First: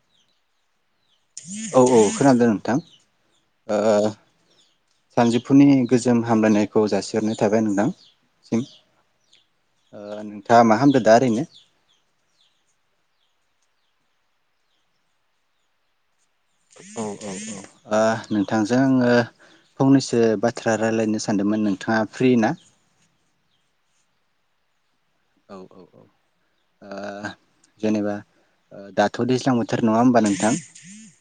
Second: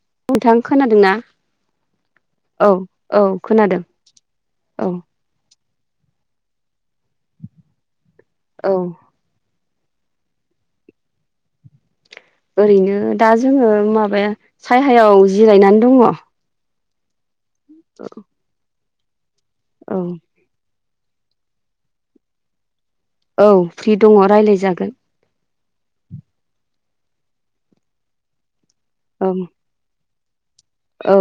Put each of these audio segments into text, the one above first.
[unintelligible] औ -औ खोनादों औ नोंथां औ खोनादों औ सानजौफुनि गोजोन हामलायनायखौ जासिहरनाय थाबाय नोंथां औ नोंथाङा मा खामदो दा ओरैनो ओरैनो दा जोङो माबाया सायहायाव जिरायनानै दङ औ -औ- औ ओ नोंथां जोङो औ फंनैसो बा थ्रा रायज्लायनो सानदोंमोन नोंथाङा फ्रि ना? औ फ्रि दङ रायलायजागोन। औ औ औ जेनेबा दाथ' औ दैज्लां बोथोर नङा होमबा? थां औ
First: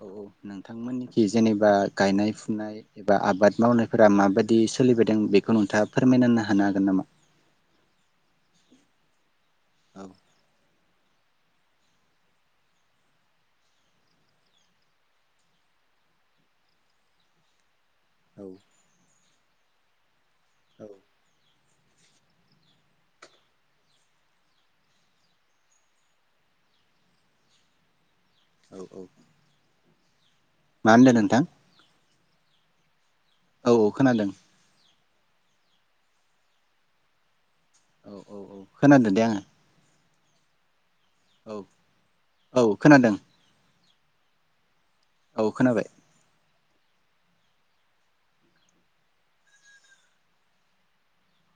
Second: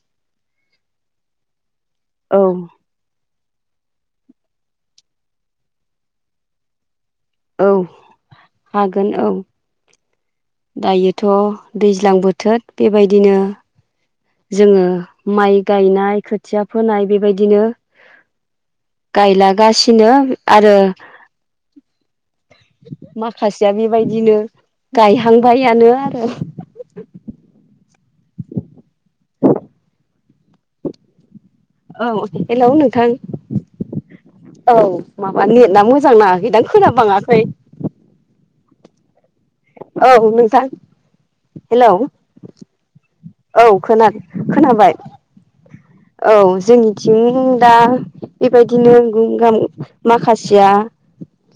औ औ नोंथांमोननिखि जेनेबा गायनाय औ फुनाय एबा आबाद मावनायफोरा माबायदि सोलिबायदों बेखौ नोंथाङा फोरमायनानो हानो हागोन नामा? औ हागोन औ। औ दायोथ' दैज्लां बोथोर बेबायदिनो जोङो माइ गायनाय खोथिया फोनाय बेबायदिनो औ गायलागासिनो आरो माखासेया बेबायदिनो गायहांबायानो आरो। औ औ मा होनदो नोंथां? औ हेलौ नोंथां? औ औ खोनादों औ माबा नेटाआ मोजां नाङाखैदां खोना बाङाखै। खोनादों दे आङो। औ नोंथां औ हेलौ औ खोनादों। औ खोना खोनाबाय औ खोनाबाय औ जोंनिथिं दा बेबायदिनो गुम गाम माखासेया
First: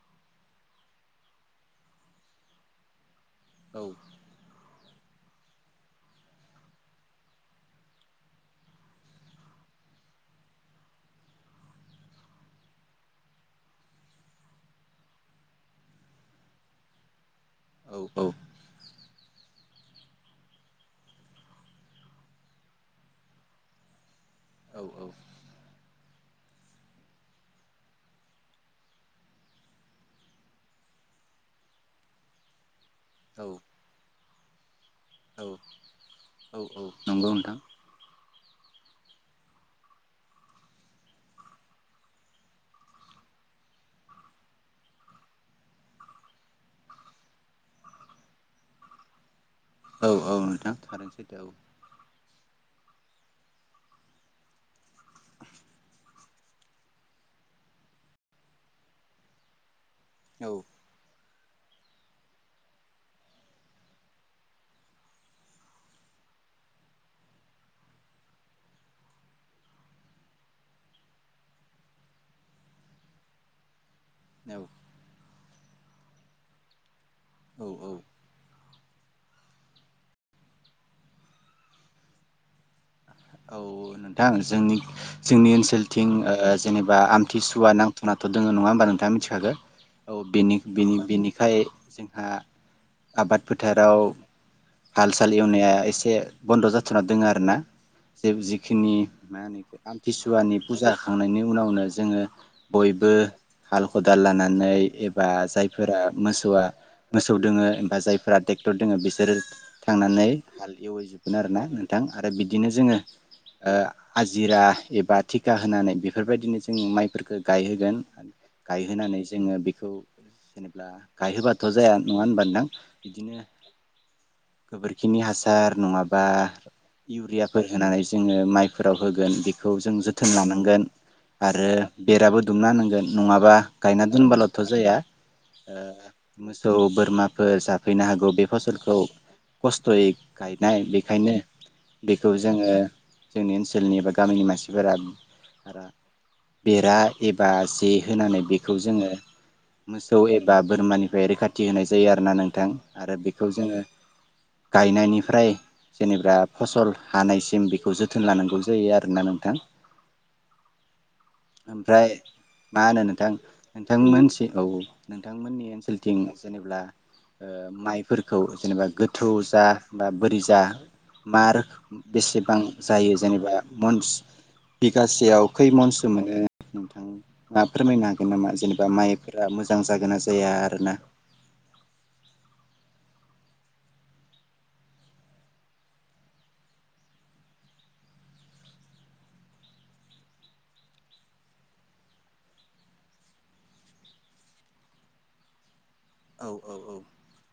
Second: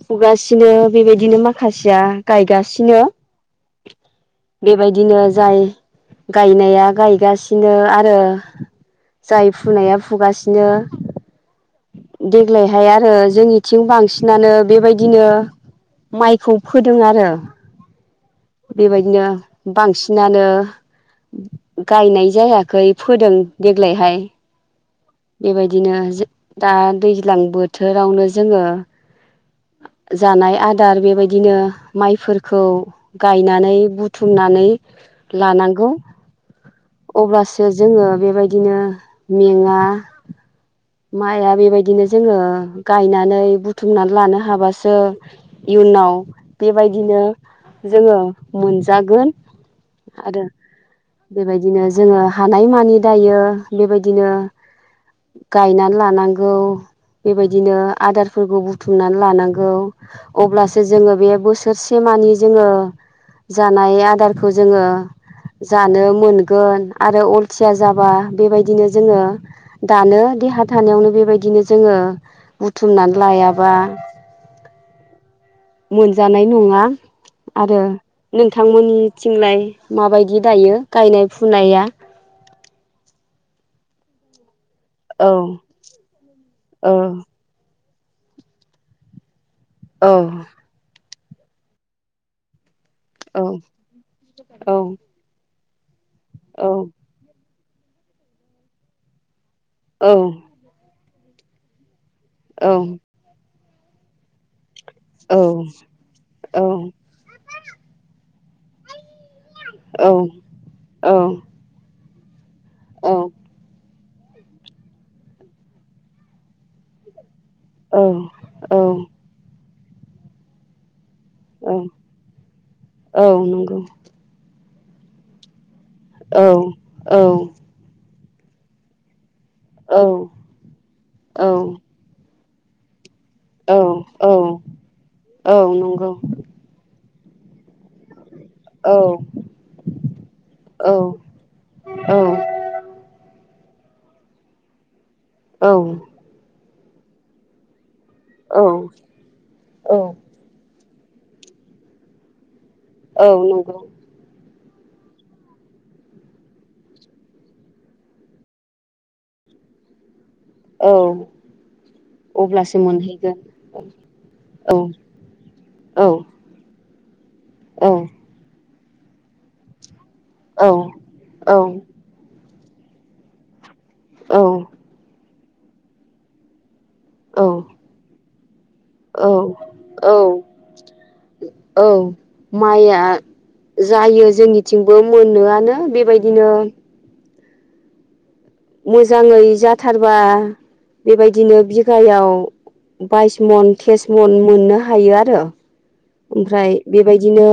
फुगासिनो बेबायदिनो माखासेया गायगासिनो। औ दिनो जाय गायनाया गायगासिनो आरो जाय फुनाया फुगासिनो। देग्लायहाय आरो जोंनिथिं बांसिनानो बेबायदिनो माइखौ फोदों आरो औ औ बेबायदिनो बांसिनानो गायनाय जायाखै फोदों देग्लायहाय बेबायदिनो दा दैज्लां बोथोरावनो जोङो जानाय आदार बेबायदिनो माइफोरखौ गायनानै थुमनानै औ लानांगौ। औ औ नंगौ नोंथां अब्लासो जोङो बेबाय दिनो मेङा। माइआ बेबायदिनो जोङो गायनानै बुथुमनानै लानो हाबासो इयुनाव बेबायदिनो जोङो मोनजागोन। औ औ आरो नोंथां थारैनो सैथो औ बेबायदिनो जोङो हानाय मानि दायो बेबायदिनो गायनानै लानांगौ बेबायदिनो आदारफोरखौ बुथुमनानै लानांगौ ओह औ अब्लासो जोङो बे बोसोरसे मानि जोङो जानाय आदारखौ जोङो जानो मोनगोन आरो अलसिया जाबा बेबायदिनो जोङो दानो देहा थानायावनो बेबायदिनो जोङो बुथुमनानै लायाबा औ मोनजानाय नङा औ आरो नों नोंथांमोननिथिंलाय माबायदि दायो गायनाय फुनाया औ नोंथां जोंनि औ जोंनि ओनसोलथिंओ औ जेनेबा आमथिसुवा नांग नाथ' दङ नङा होनोबा नोंथाङा मिथिखागो औ बेनि बेनि बेनि खाय जोंहा आबाद औ फोथाराव औ हाल साल एवनाया एसे औ बन्द' जाथारना दोङो आरो ना जे जिखिनि ओ आमथिसुवानि फुजा थांनायनि उनावनो जोङो औ बयबो हाल खदाल लानानै एबा औ जायफोरा औ मोसौआ मोसौ दोङो बा जायफोरा ट्रेक्टर दङ बिसोरो थांनानै हाल एवैजोबगोन आरोना नोंथां आरो बिदिनो जों ओ औ हाजिरा एबा थिखा होनानै बेफोरबायदिनो जों माइफोरखो गायहोगोन औ गायहोनानै जोङो बि खौ जेनेब्ला गायहोबाथ' औ जाया नङा होनबा नोथां बिदिनो औ नंगौ गोबोरखिनि हासार नङाबा औ औ इउरियाफोर होनानै जोङो माइफोराव होगोन बि खौ जों जोथोन लानांगोन औ आरो नंगौ बेराबो दुमना होनांगोन नङाबा औ गायना औ दोनबाल'थ' जाया ओ मोसौ, बोरमा फोर जाफैनो हागौ बे फसलखौ खस्थ'यै गायनाय बेखायनो बेखौ जोंनि ओनसोलनि एबा गामिनि मानसिफोरा औ बेरा एबा जे होनानै बेखौ जोङो मोसौ एबा बोरमानि फ्राय रैखाथि होनाय जायो आरोना नोंथां आरो औ बेखौ नंगौ जोङो गायनायनिफ्राय जेनेबा फसल हानायसिम बेखौ जोथोन लानांगौ जायो आरोना नोंथां। औ ओमफ्राय अब्लासो मा होनो नोंथां मोनहैगोन नोंथांमोनसि औ नोंथांमोननि औ ओनसोलथिं जेनेबा ओ औ माइफोरखौ जेनेबा गोथौ जा बा बोरि जा मार बेसेबां जायो जेनेबा मनस औ बिगासेयाव खैमनसो मोनो [unintelligible] [unintelligible] जेन औ औ आरोना औ माइआ जायो जोंनिथिंबो मोनोआनो बेबायदिनो मोजाङै जाथारबा बेबायदिनो बिघायाव बाइस मन, त्रिस मन मोननो हायो आरो औ औ ओमफ्राय औ बेबायदिनो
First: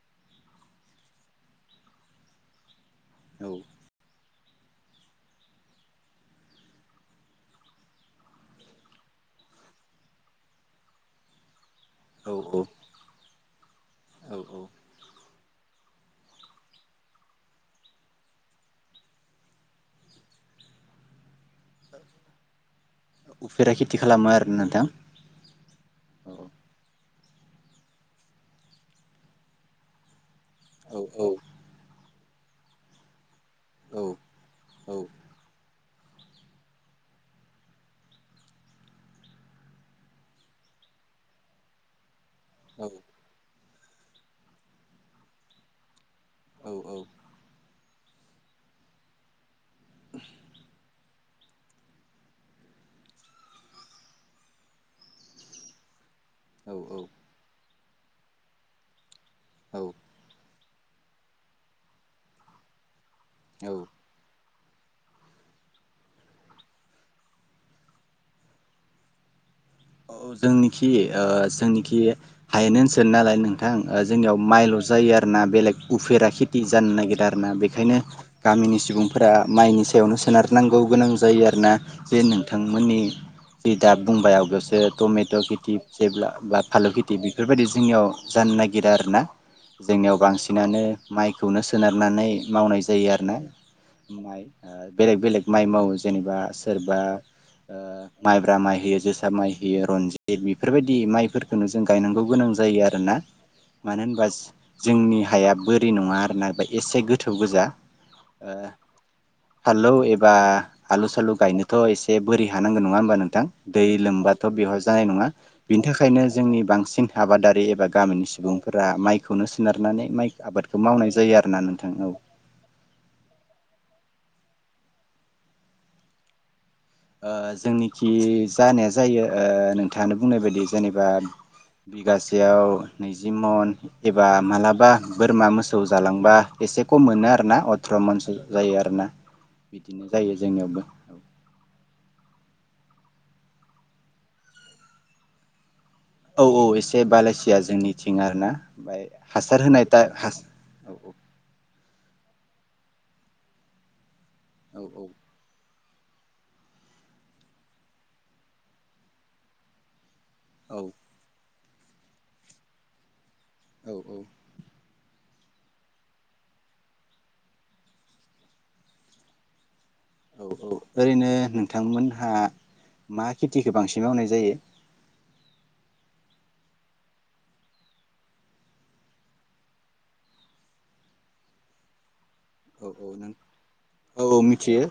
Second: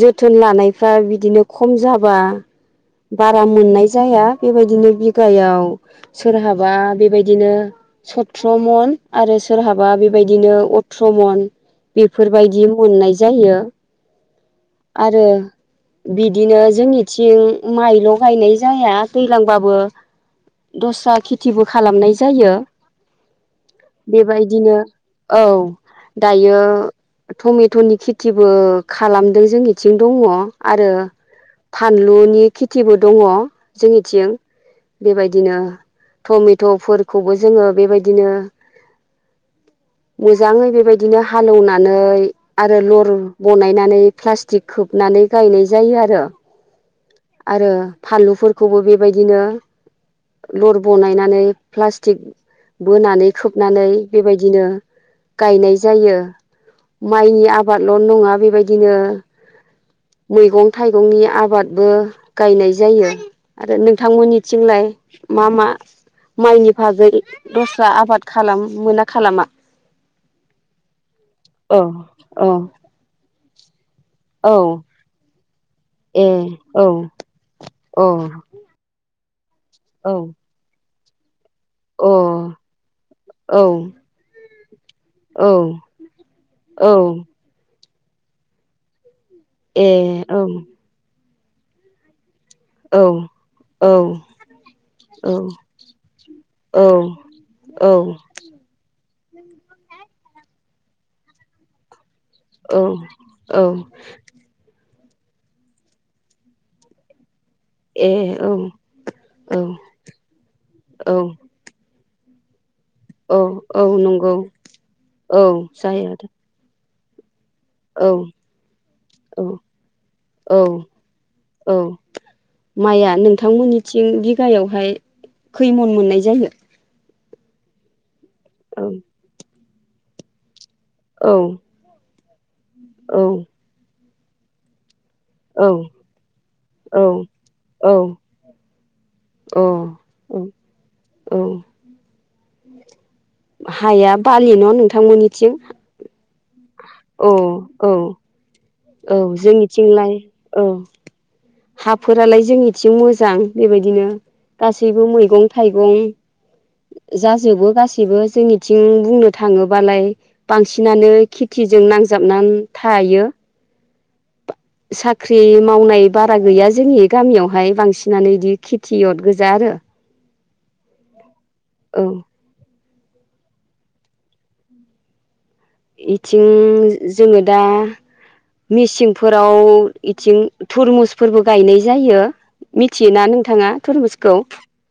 जोथोन लानायफ्रा बिदिनो खम जाबा बारा मोननाय जाया बेबायदिनो बिगायाव सोरहाबा बेबायदिनो सथ्र' मन आरो सोरहाबा बेबायदिनो अथ्र' मन औ बेफोरबायदि मोननाय जायो। औ औ आरो बिदिनो जोंनिथिं माइल' गायनाय जाया दैज्लांबाबो दस्रा खेथिबो खालामनाय जायो। उफेरा खेथि खालामो आरो बेबायदिनो नोंथां औ औ दायो टमेट'नि खेथिबो खालाम। जोंनिं दङ आरो औ जोंनिखि फानलुनि खेथिबो दङ जोंनि प्लास्टिक खोबनानै गायनाय जायो आरो आरो फानलुफोरखौबो बेबायदिनो लर बनायनानै प्लास्टिक बोनानै खोबनानै बेबायदिनो गायनाय जायो माइनि आबादल' नङा बेबायदिनो मैगं थाइगंनि आबादबो गायनाय जायो आरो नोंथांमोननिथिंलाय मा मा माइनि भागै दस्रा आबाद खालाम मोना खालामा? औ जोंनिखि औ जोंनिखि औ हायेन ओनसोल नालाय नोंथां जोंनियाव औ माइल' जायो आरो ना बेलेग उफेरा ए खेथि औ जानो नागिरा आरोना बेखायनो औ गामिनि सुबुं। फोरा। माइनि औ अ सायावनो सोनारनांगौ गोनां। जायो आरो। ना बे नोंथांमोननि औ बे दाब बुंबाय अगस टमेट' खेथि जेब्ला बा फालु औ खेथि बेफोरबायदि। जोंनियाव जानो नागिरा आरो ना। जोंनियाव ए औ बांसिनानो। माइखौनो सोनारनानै। मावनाय औ जायो आरो ना औ माइ ओ बेलेग बेलेग माइ मावो जेनेबा सोरबा औ ओ औ माइब्रा माइ होयो जो टामाय। यो रनजित बेफोरबायदि माइफोरफोरखौनो जों गायनांगौ। गोनां जायो आरोना औ मानो होनबा ज जोंनि हाया बोरै नङा आरोना ब एसे गोथौ। थोब गोजा ए ओ औ फाललौ एबा आलु औ सालु गायनोथ' एसे। बे बोरि। हानांगौ नङा होमबा औ नोंथां औ दै लोमबा। नंगौ थ' बेह जाय नङा औ बिनि जायो थाखायनो जोंनि बांसिन। आबादारि। बे एबा औ गामिनि सुबुंफोरा माइखौनो औ सोनारनानै माइ औ आबादखौ मावनाय जायो आरोना नोंथां औ। थिं बिगायावहाय खैमन मोननाय जायो। ओ जोंनिखि औ जानाया जायो ओ। नोंथाङानो बुंनाय बायदि। जेनेबा औ बिगास। देयाव। औ नैजिमन। एबा मालाबा। बोरमा औ मोसौ जालांबा एसे खम औ मोनो आरोना औ अथ्र' मनस' जायो आरोना औ बिदिनो औ जायो जोंनियावबो औ। हाया बालि न' नोंथांमोननिथिं! औ औ एसे औ बलासिया औ जोंनिथिं आरोना। ओमफ्राय औ हासार होनाय दा जोंनिथिंलाय हा औ। हाफोरालाय जोंनिथिं मोजां बेबायदिनो। औ गासैबो मैगं थाइगं। बुं जाजोबो गासैबो जोंनिथिं बुंनो थाङोबालाय। औ बांसिनानो खि थिजों नांजाबनान थायो। औ औ। साख्रि मावनाय बारा गैया जोंनि गामियावहाय बांसिनानो बिदि खेथियत गोजा आरो। औ औ ओरैनो। नोंथां औ मोनहा। मा खेथिखौ बांसिन मावनाय जायो। इथिं जोङो दा मेसिंफोराव इथिं थुरमुसफोरबो गायनाय जायो। औ औ मिथियोना नों नोंथाङा औ थुरमुसखौ औ मिथियो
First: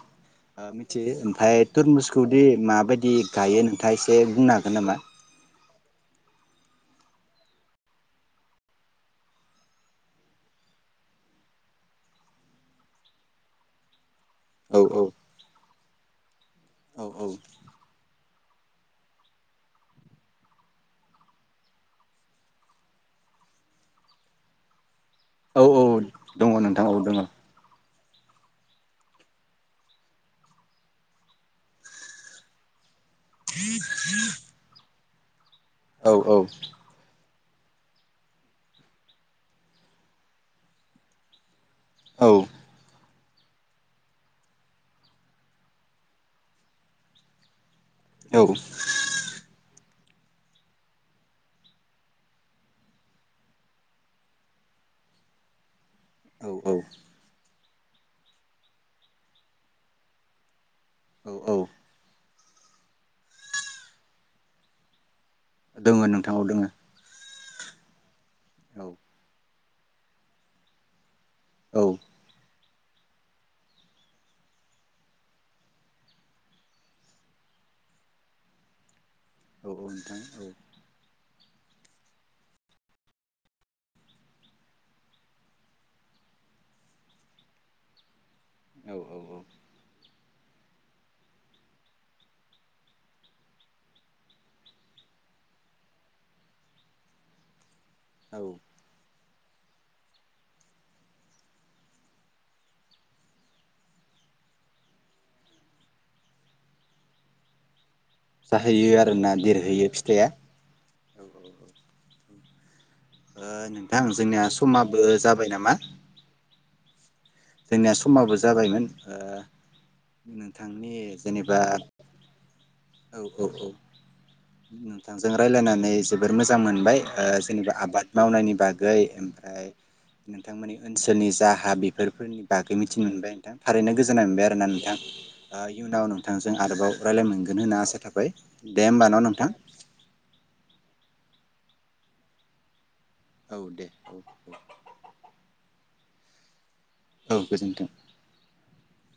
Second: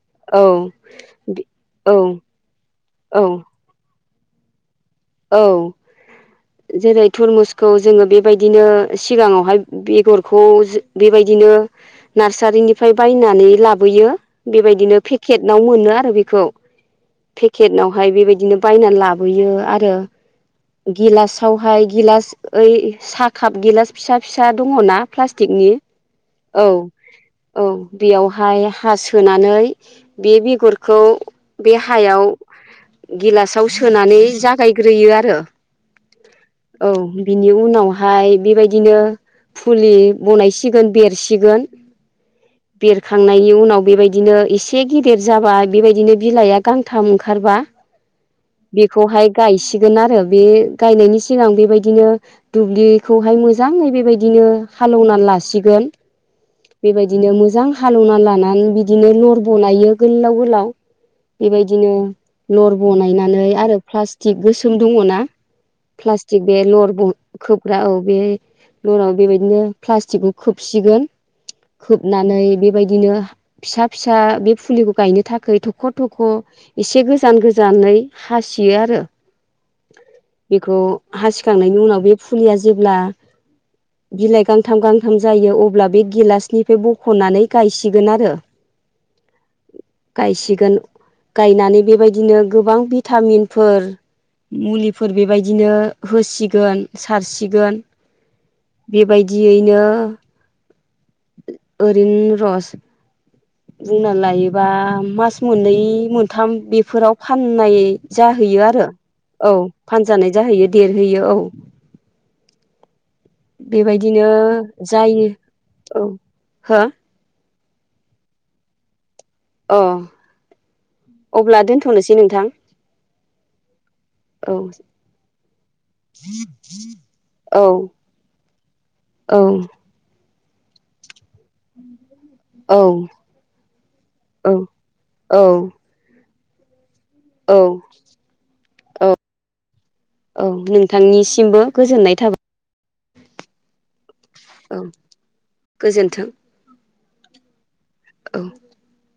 औ ओ मिथियो ओमफ्राय औ तुरमुसखौदि माबायदि औ गायो नोंथाङा एसे। बे बुंनो हागोन नामा। औ जेरै थरमुसखौ जोङो बेबायदिनो सिगाङावहाय बेगरखौ बेबायदिनो नार्सारिनिफ्राय बायनानै लाबोयो। औ बेबायदिनो पेकेटाव मोनो। आरो बेखौ। औ औ पेकेटनाव आावहाय बेबायदिनो। बायनानै लाबोयो आ। गो गिलासावहाय गिलास ओइ साहा काप गिलास फिसा फिसा दङ ना। औ प्लास्टिकनि औ दङ औ नोंथां दङ औ। बेयावहाय हा सोनानै बे बेगरखौ बे हायाव गिलासाव सोनानै जा। बायग्रोयो आरो। औ। बिनि उनावहाय बेबायदिनो फुलि बनायसिगोन बेरसिगोन। औ। बेरखांनायनि उनाव बेबायदिनो एसे गेदेर जाबा बेबायदिनो बिलाइआ गांथाम ओंखारबा। औ। बेखौहाय गायसिगोन आरो बे गायनायनि सिगां बेबायदिनो दुब्लिखौहाय मोजाङै बेबायदिनो हालेवना लासिगोन औ औ बेबायदिनो मोजां हालेवना लानानै बिदिनो लर बनायो गोलाव गोलाव औ औ बेबायदिनो लर बनायनानै आरो प्लास। थिग गोसोम दङ ना। दोङो नोंथां औ प्लास्टिक बे दोङो लर। खोबग्रा औ बे औ लनाव बेबायदिनो प्लास्टिकखौ खोबसिगोन औ खोबनानै बेबायदिनो फिसा फिसा बे फुलिखौ गायनो थाखाय थख' थख' एसे गोजान गोजानै हासियो आरो। औ औ नोंथां औ। बेखौ हासिखांनायनि उनाव बे फुलिया जेब्ला बिलाइ गांथाम गांथाम जायो अब्ला बे गिलासनिफ्राय बखनानै गायसिगोन आरो औ औ गायसिगोन गायनानै बेबायदिनो गोबां भिटामिनफोर। मुलिफोर बेबायदिनो होसिगोन सारसिगोन। औ बेबायदि। दियैनो। ओरै रस। बुंना लायोबा मास मोननै मोनथाम बेफोराव फाननाय। जाहैयो आरो आरोना औ देरहैयो फिथाइया फानजानाय जाहैयो देर होयो औ ओ नोंथां बेबायदिनो जोंनिया समाबो जायो जाबाय नामा औ हो जोंनिया समाबो जाबायमोन ओ अ नोंथांनि अब्ला जेनेबा दोनथ'नोसै नोंथां औ औ औ औ नोंथांजों रायजलायनानै जोबोर मोजां मोनबाय औ जेनेबा आबाद मावनायनि बागै औ ओ नोंथांमोननि ओनसोलनि जा हा बेफोर फोरनि बागै औ मिथिनो मोनबाय नोंथां थारैनो गोजोननाय मोनबाय औ आरो ना नोंथां औ इयुनाव नों बिथांजों आरोबाव रायलाय औ मोनगोन होनना आसा थाबाय दे होमबा ना नोंथां थांनिसिमबो गोजोननाय थाबाय औ दे औ औ गोजोन्थों औ गोजोन्थों [inaudible]